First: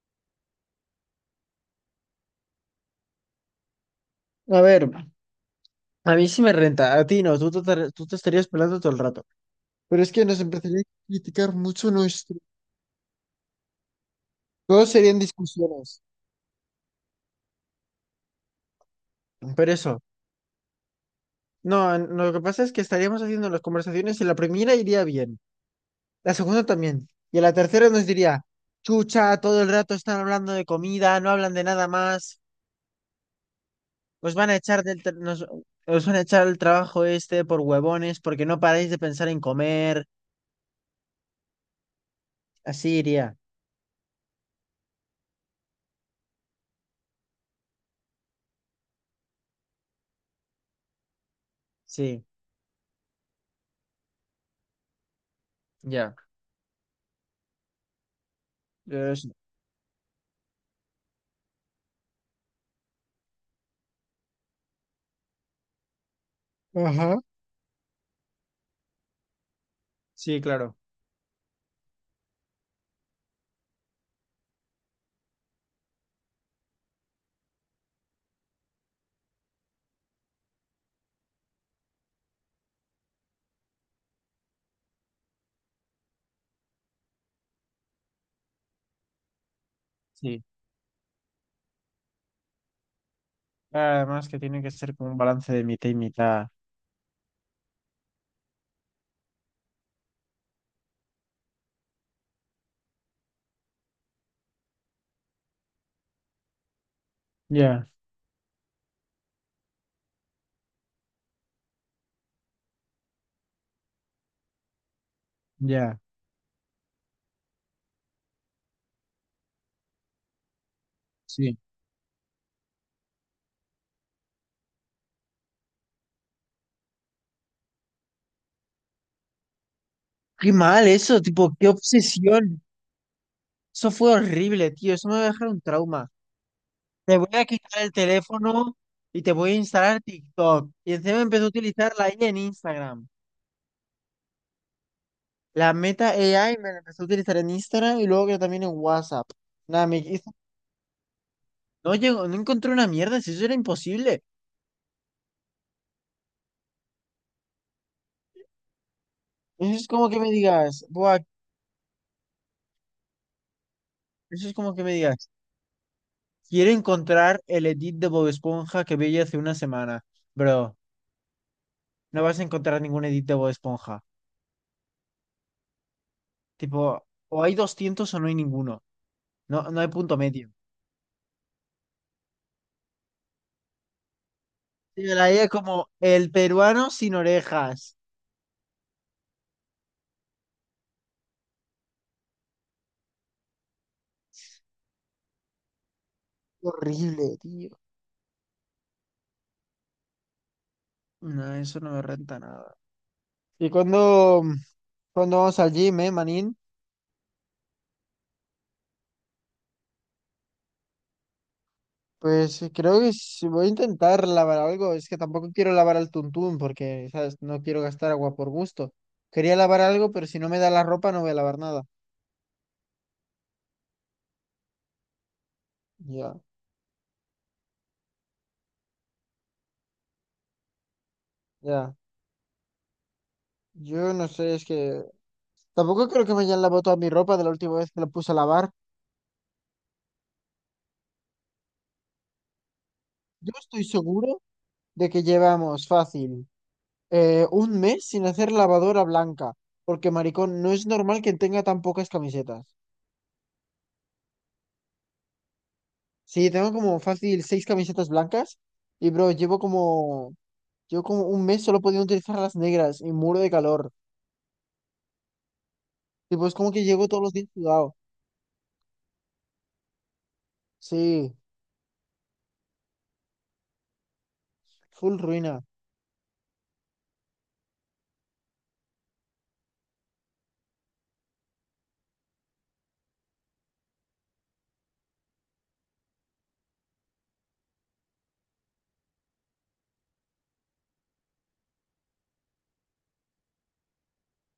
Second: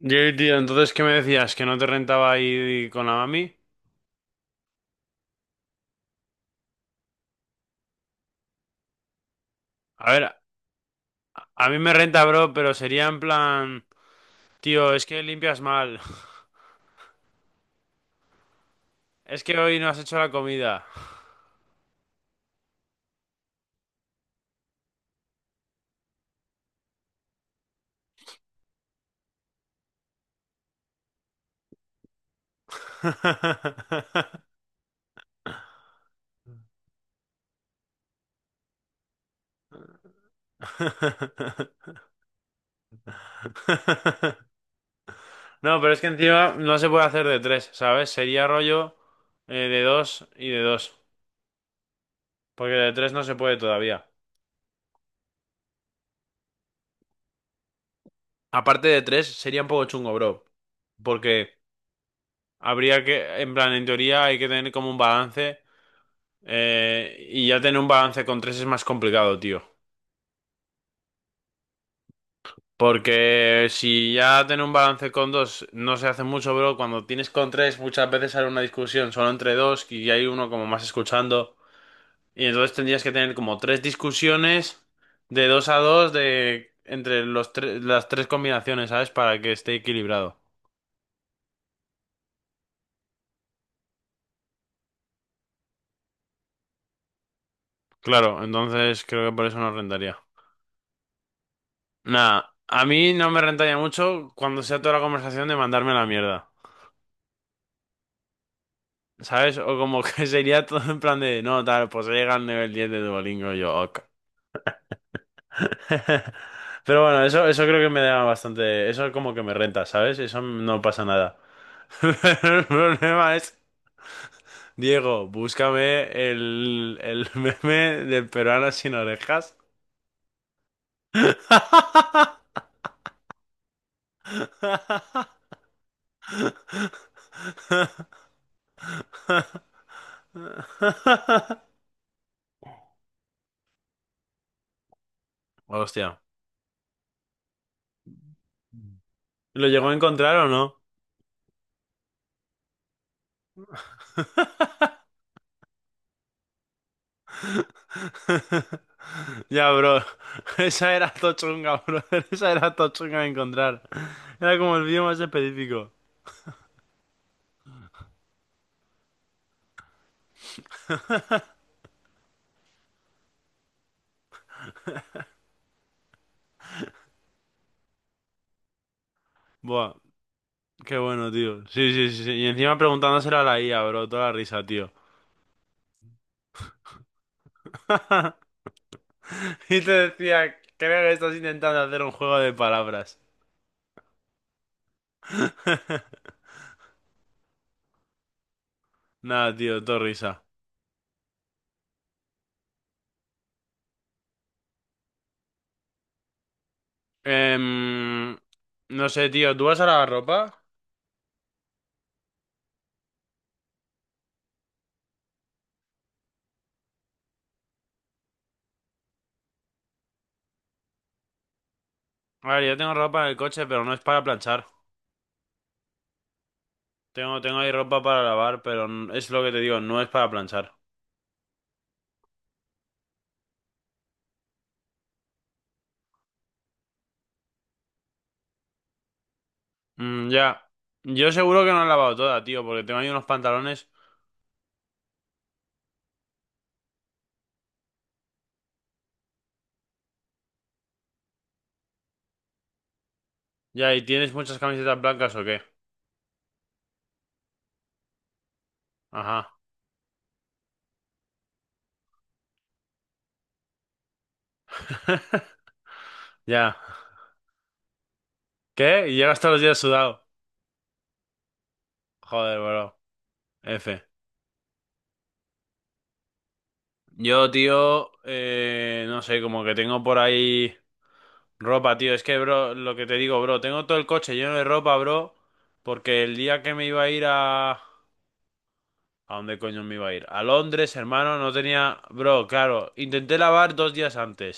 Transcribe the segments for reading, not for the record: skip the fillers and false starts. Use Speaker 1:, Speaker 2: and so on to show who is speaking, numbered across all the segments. Speaker 1: Yo, tío, entonces, ¿qué me decías? ¿Que no te rentaba ir con la mami?
Speaker 2: A ver, a mí sí me renta, a ti no, tú te estarías pelando todo el rato. Pero es
Speaker 1: A
Speaker 2: que
Speaker 1: ver,
Speaker 2: nos empezaría a criticar
Speaker 1: a mí
Speaker 2: mucho
Speaker 1: me renta,
Speaker 2: nuestro.
Speaker 1: bro, pero sería en plan,
Speaker 2: Todos
Speaker 1: tío, es
Speaker 2: serían
Speaker 1: que limpias mal.
Speaker 2: discusiones.
Speaker 1: Es que
Speaker 2: Pero
Speaker 1: hoy no
Speaker 2: eso,
Speaker 1: has hecho la comida.
Speaker 2: no, no, lo que pasa es que estaríamos haciendo las conversaciones y la primera iría bien, la segunda también, y a la tercera nos diría, chucha, todo el rato están hablando de comida, no hablan de nada más, os van a echar del, tra- nos, os van a echar el trabajo este por huevones porque no paráis de pensar en comer, así iría,
Speaker 1: No, pero es que encima no se puede hacer de tres, ¿sabes? Sería rollo de dos y de dos,
Speaker 2: sí,
Speaker 1: porque de tres no se puede todavía.
Speaker 2: ya.
Speaker 1: Aparte de tres,
Speaker 2: Eso.
Speaker 1: sería un poco chungo, bro, porque habría que, en plan, en teoría hay que tener como un balance.
Speaker 2: Ajá.
Speaker 1: Y ya tener un balance con tres es más complicado, tío.
Speaker 2: Sí, claro,
Speaker 1: Porque si ya tener un balance con dos no se hace mucho, bro. Cuando tienes con tres, muchas veces sale una discusión solo entre dos y hay uno como más escuchando. Y entonces tendrías que tener como tres discusiones de dos a dos de entre los tres, las tres combinaciones, ¿sabes? Para que esté equilibrado.
Speaker 2: sí. Además que tiene que ser como un balance de mitad y mitad.
Speaker 1: Claro, entonces creo que por eso no rentaría. Nada, a mí no me rentaría mucho cuando sea toda la conversación de mandarme a la mierda.
Speaker 2: Ya,
Speaker 1: ¿Sabes? O como que sería todo en plan de, no, tal, pues llega al nivel 10 de Duolingo y yo, ok.
Speaker 2: ya,
Speaker 1: Pero bueno, eso creo que me da bastante, eso como que me renta, ¿sabes? Eso no pasa nada.
Speaker 2: sí.
Speaker 1: Pero el problema es, Diego, búscame el meme del peruano sin orejas.
Speaker 2: Qué mal eso, tipo, qué obsesión. Eso fue horrible, tío. Eso me va a dejar un trauma. Te voy a quitar el teléfono y te voy a instalar TikTok. Y encima empecé a utilizar la IA en Instagram. La Meta
Speaker 1: Hostia.
Speaker 2: AI me la empecé a utilizar en Instagram y luego que también en WhatsApp.
Speaker 1: ¿Lo
Speaker 2: Nada,
Speaker 1: llegó a encontrar o no?
Speaker 2: no llegó, no encontré una mierda, si eso era imposible. Eso
Speaker 1: Ya,
Speaker 2: es
Speaker 1: bro.
Speaker 2: como que me digas,
Speaker 1: Esa era
Speaker 2: buah,
Speaker 1: tochunga, bro. Esa era tochunga de encontrar.
Speaker 2: eso es
Speaker 1: Era
Speaker 2: como
Speaker 1: como el
Speaker 2: que me
Speaker 1: vídeo más
Speaker 2: digas.
Speaker 1: específico.
Speaker 2: Quiero encontrar el edit de Bob Esponja que vi hace una semana. Bro, no vas a encontrar ningún edit de Bob Esponja. Tipo, o hay 200 o no hay ninguno. No, no hay
Speaker 1: Buah,
Speaker 2: punto medio.
Speaker 1: qué bueno, tío. Sí, sí, sí. Sí. Y encima preguntándoselo a la IA, bro. Toda la risa, tío.
Speaker 2: Tío, la idea como el peruano sin orejas.
Speaker 1: Y te decía, creo que estás intentando hacer un juego de palabras.
Speaker 2: Horrible, tío.
Speaker 1: Nada, tío, todo risa.
Speaker 2: No, eso no me renta nada. Y cuando vamos al gym, manín,
Speaker 1: Em, no sé, tío, ¿tú vas a lavar ropa?
Speaker 2: pues creo que sí voy a intentar lavar algo. Es que tampoco quiero lavar al tuntún porque, ¿sabes? No quiero gastar agua por gusto. Quería lavar algo, pero si no me da la ropa no voy a lavar nada.
Speaker 1: A ver, yo tengo ropa en el coche, pero no es para planchar.
Speaker 2: Ya,
Speaker 1: Tengo ahí ropa para lavar, pero es lo que te digo, no es para planchar.
Speaker 2: ya. Yo no sé, es que tampoco creo que me hayan lavado toda mi ropa de la última vez que la puse a lavar.
Speaker 1: Mm, ya. Yo seguro que no la he lavado toda, tío, porque tengo ahí unos
Speaker 2: Yo estoy
Speaker 1: pantalones.
Speaker 2: seguro de que llevamos fácil un mes sin hacer lavadora blanca, porque maricón, no es normal que tenga tan pocas camisetas.
Speaker 1: Ya, ¿y tienes muchas camisetas blancas o qué?
Speaker 2: Sí, tengo como fácil seis camisetas blancas y bro,
Speaker 1: Ajá.
Speaker 2: llevo como un mes solo pudiendo utilizar las negras y muro de calor. Y pues como
Speaker 1: Ya.
Speaker 2: que llego todos los días sudado.
Speaker 1: ¿Qué? ¿Y llegas todos los días sudado?
Speaker 2: Sí,
Speaker 1: Joder, bro. F.
Speaker 2: full ruina.
Speaker 1: Yo, tío, no sé, como que tengo por ahí ropa, tío. Es que, bro, lo que te digo, bro, tengo todo el coche lleno de ropa, bro, porque el día que me iba a ir a... ¿A dónde coño me iba a ir? A Londres, hermano, no tenía... Bro, claro, intenté lavar 2 días antes.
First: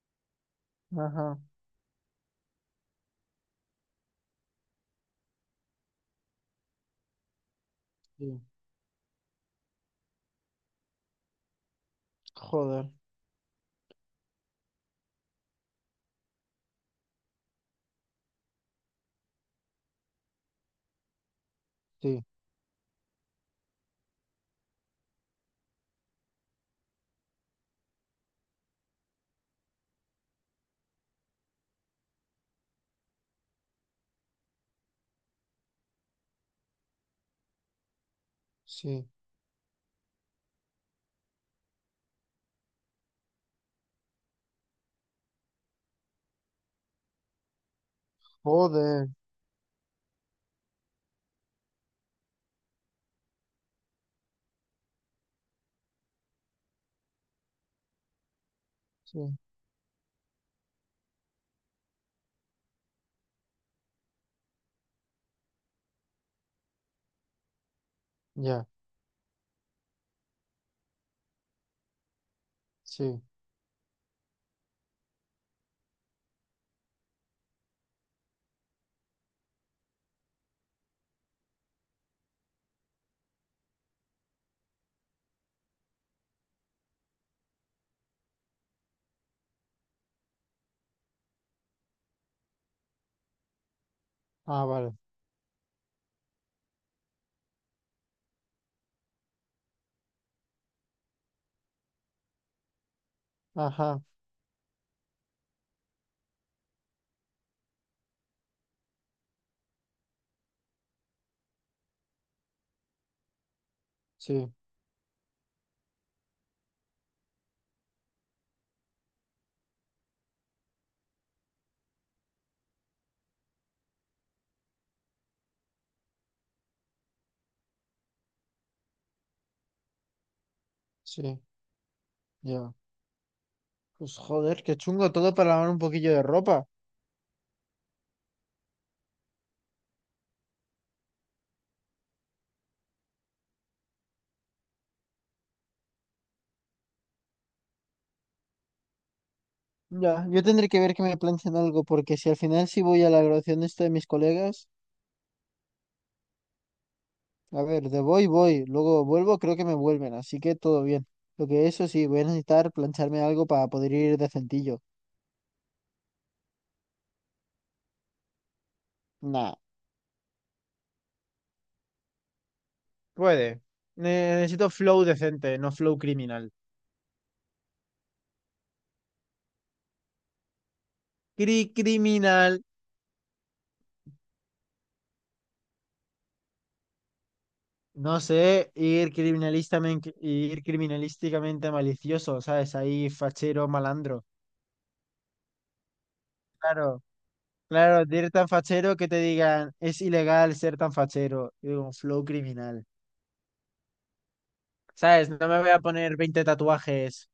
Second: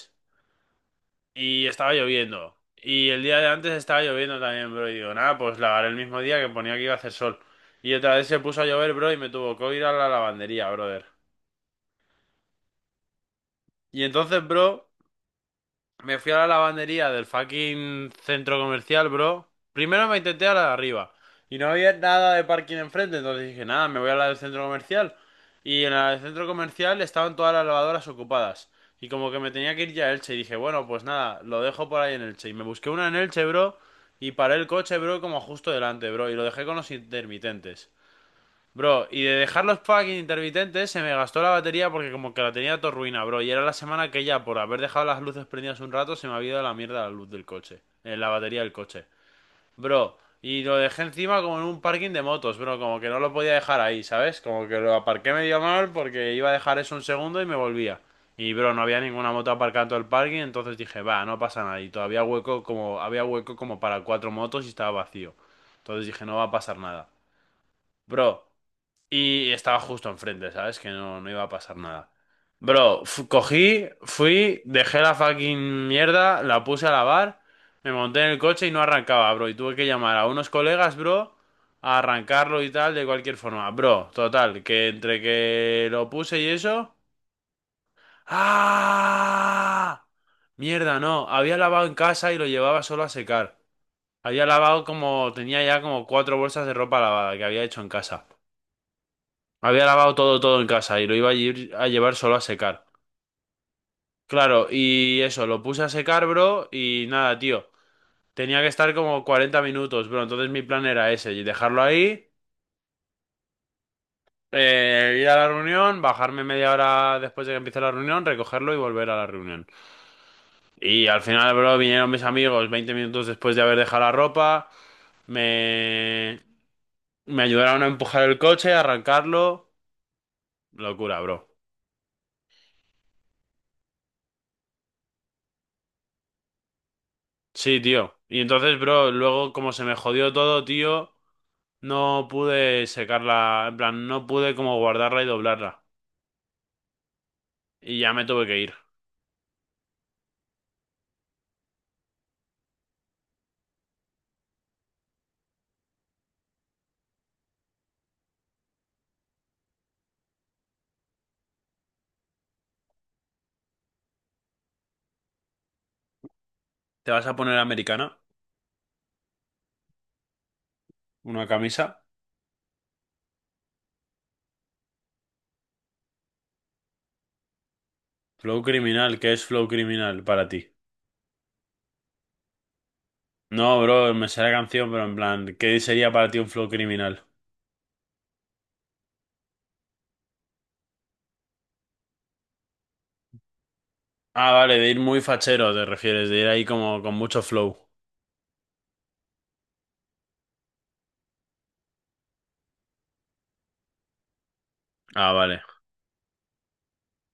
Speaker 2: Ajá,
Speaker 1: Y estaba lloviendo. Y el día de antes estaba lloviendo también, bro. Y digo, nada, pues lavaré el mismo día que ponía que iba a hacer sol. Y otra vez se
Speaker 2: sí.
Speaker 1: puso a llover, bro, y me tuvo que ir a la lavandería, brother.
Speaker 2: Joder,
Speaker 1: Y entonces, bro, me fui a la lavandería del fucking centro comercial, bro. Primero me intenté a la de arriba. Y no había
Speaker 2: sí,
Speaker 1: nada de parking enfrente, entonces dije, nada, me voy a la del centro comercial. Y en la del centro comercial estaban todas las lavadoras ocupadas. Y como que me tenía que ir ya a Elche, y dije, bueno, pues nada, lo dejo por ahí en Elche. Y me busqué una en Elche, bro, y paré el coche, bro, como justo delante, bro, y lo dejé con los intermitentes. Bro,
Speaker 2: sí.
Speaker 1: y de dejar los fucking intermitentes se me gastó la batería porque como que la tenía todo ruina, bro. Y era la semana que ya por haber dejado las luces prendidas un rato se me había ido la mierda la luz del coche. La batería del coche.
Speaker 2: Joder,
Speaker 1: Bro, y lo dejé encima como en un parking de motos, bro. Como que no lo podía dejar ahí, ¿sabes? Como que lo aparqué medio mal porque iba a dejar eso un segundo y me volvía. Y bro, no había
Speaker 2: sí,
Speaker 1: ninguna moto aparcada en todo el parking, entonces dije, va, no pasa nada. Y todavía hueco como, había hueco como para cuatro motos y estaba vacío. Entonces dije, no va a pasar nada. Bro.
Speaker 2: ya,
Speaker 1: Y estaba justo enfrente, ¿sabes? Que no, no iba a pasar nada. Bro,
Speaker 2: sí.
Speaker 1: cogí, fui, dejé la fucking mierda, la puse a lavar, me monté en el coche y no arrancaba, bro. Y tuve que llamar a unos colegas, bro, a arrancarlo y tal, de cualquier forma. Bro, total, que entre que lo puse y eso... ¡Ah! Mierda, no. Había lavado en casa y lo llevaba solo a secar. Había
Speaker 2: Ah,
Speaker 1: lavado
Speaker 2: vale.
Speaker 1: como... Tenía ya como cuatro bolsas de ropa lavada que había hecho en casa. Había lavado todo, todo en casa y lo iba a ir a llevar solo a secar.
Speaker 2: Ajá,
Speaker 1: Claro, y eso, lo puse a secar, bro, y nada, tío. Tenía que estar como 40 minutos, bro. Entonces mi plan era ese, y dejarlo ahí,
Speaker 2: sí,
Speaker 1: ir a la reunión, bajarme media hora después de que empiece la reunión, recogerlo y volver a la reunión. Y al final, bro, vinieron mis amigos 20 minutos después de haber dejado la ropa, me, me ayudaron a empujar el coche, a arrancarlo. Locura, bro.
Speaker 2: sí, ya. Pues joder, qué chungo todo para lavar un poquillo de ropa.
Speaker 1: Sí, tío. Y entonces, bro, luego como se me jodió todo, tío, no pude secarla, en plan, no pude como guardarla y doblarla. Y ya me tuve que ir.
Speaker 2: Ya, yo tendré que ver que me planchen algo, porque si al final sí voy a la graduación de esto de mis colegas, a ver, de voy, luego vuelvo, creo que me vuelven, así que todo bien. Lo que eso sí, voy a necesitar plancharme algo para poder ir decentillo.
Speaker 1: ¿Te vas a poner americana?
Speaker 2: Nah,
Speaker 1: ¿Una camisa?
Speaker 2: puede. Necesito flow decente, no flow criminal.
Speaker 1: Flow criminal, ¿qué es flow criminal para ti?
Speaker 2: Criminal.
Speaker 1: No, bro, me sé la canción, pero en plan, ¿qué sería para ti un flow criminal?
Speaker 2: No sé, ir criminalistamente, ir criminalísticamente malicioso, ¿sabes? Ahí fachero, malandro.
Speaker 1: Ah, vale, de ir muy fachero, te refieres, de ir ahí como
Speaker 2: Claro,
Speaker 1: con mucho flow.
Speaker 2: claro, de ir tan fachero que te digan, es ilegal ser tan fachero. Yo digo, flow criminal. ¿Sabes?
Speaker 1: Ah,
Speaker 2: No me
Speaker 1: vale.
Speaker 2: voy a poner 20 tatuajes.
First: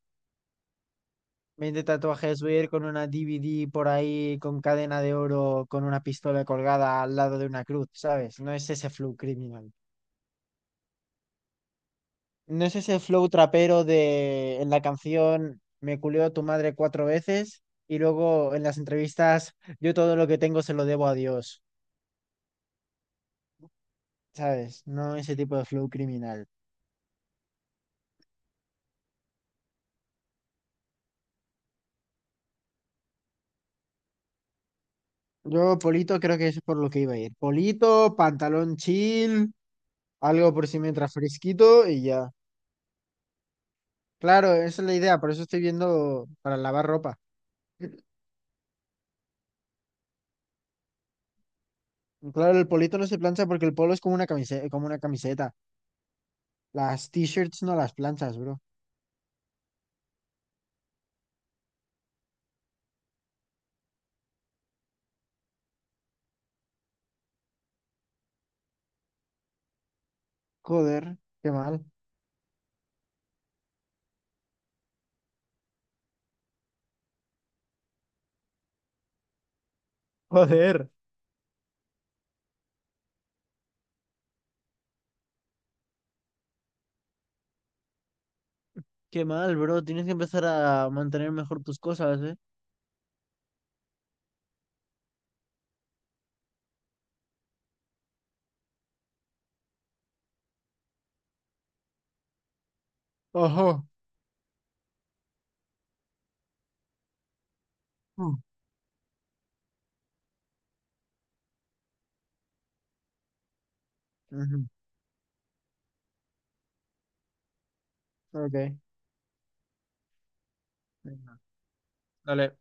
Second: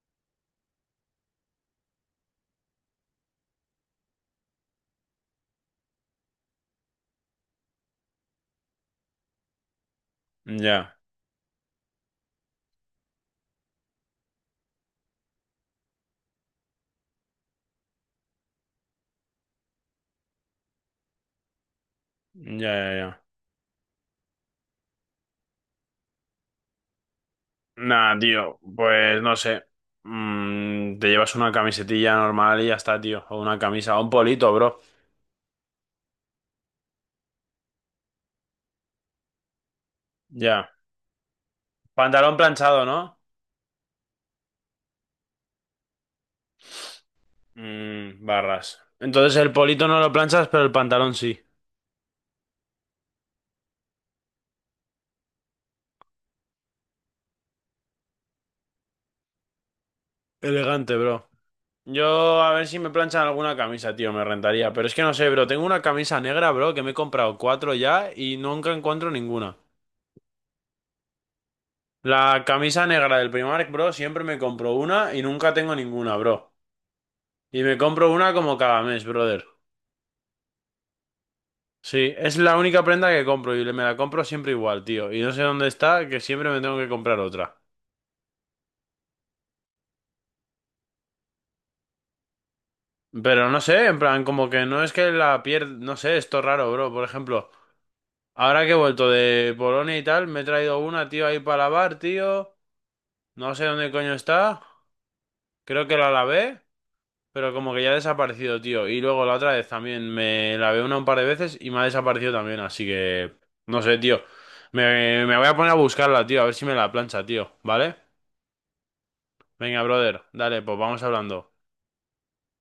Speaker 2: 20 tatuajes, voy a ir con una DVD por ahí, con cadena de oro, con una pistola colgada al lado de una cruz, ¿sabes? No es ese flow criminal.
Speaker 1: Ya,
Speaker 2: ¿No es ese flow trapero de en la canción Me culió tu madre cuatro veces y luego en las entrevistas yo todo lo que tengo se lo debo a Dios?
Speaker 1: ya, ya, ya.
Speaker 2: ¿Sabes? No ese tipo de flow criminal.
Speaker 1: Nah, tío, pues no sé. Mm, te llevas una camisetilla normal y ya está, tío. O una camisa, o un polito, bro.
Speaker 2: Yo, Polito, creo que es por lo que iba a ir. Polito, pantalón chill, algo por
Speaker 1: Ya.
Speaker 2: si me entra fresquito y ya.
Speaker 1: Pantalón planchado, ¿no?
Speaker 2: Claro, esa es la idea, por eso estoy viendo para lavar ropa.
Speaker 1: Mm, barras. Entonces el polito no lo planchas, pero el pantalón sí.
Speaker 2: Claro, el polito no se plancha porque el polo es como una camiseta, como una camiseta. Las t-shirts no las planchas, bro.
Speaker 1: Elegante, bro. Yo a ver si me planchan alguna camisa, tío, me rentaría. Pero es que no sé, bro. Tengo una camisa negra, bro, que me he comprado cuatro ya y nunca encuentro ninguna.
Speaker 2: Joder, qué mal.
Speaker 1: La camisa negra del Primark, bro, siempre me compro una y nunca tengo ninguna, bro. Y me compro una como cada mes, brother.
Speaker 2: Joder.
Speaker 1: Sí, es la única prenda que compro y me la compro siempre igual, tío. Y no sé dónde está, que siempre me tengo que comprar otra.
Speaker 2: Qué mal, bro. Tienes que empezar a mantener mejor tus cosas, ¿eh?
Speaker 1: Pero no sé, en plan, como que no es que la pierda, no sé, esto es raro, bro. Por ejemplo, ahora que he vuelto de Polonia y tal, me he traído una, tío, ahí para lavar, tío. No sé
Speaker 2: Ojo.
Speaker 1: dónde coño está. Creo que la lavé, pero como que ya ha
Speaker 2: Mm.
Speaker 1: desaparecido, tío. Y luego la otra vez también me lavé una un par de veces y me ha desaparecido también, así que... No sé, tío.
Speaker 2: Ujú,
Speaker 1: Me voy a poner a buscarla, tío, a ver si me la plancha, tío, ¿vale?
Speaker 2: ok.
Speaker 1: Venga, brother, dale, pues vamos
Speaker 2: Venga.
Speaker 1: hablando.
Speaker 2: Dale.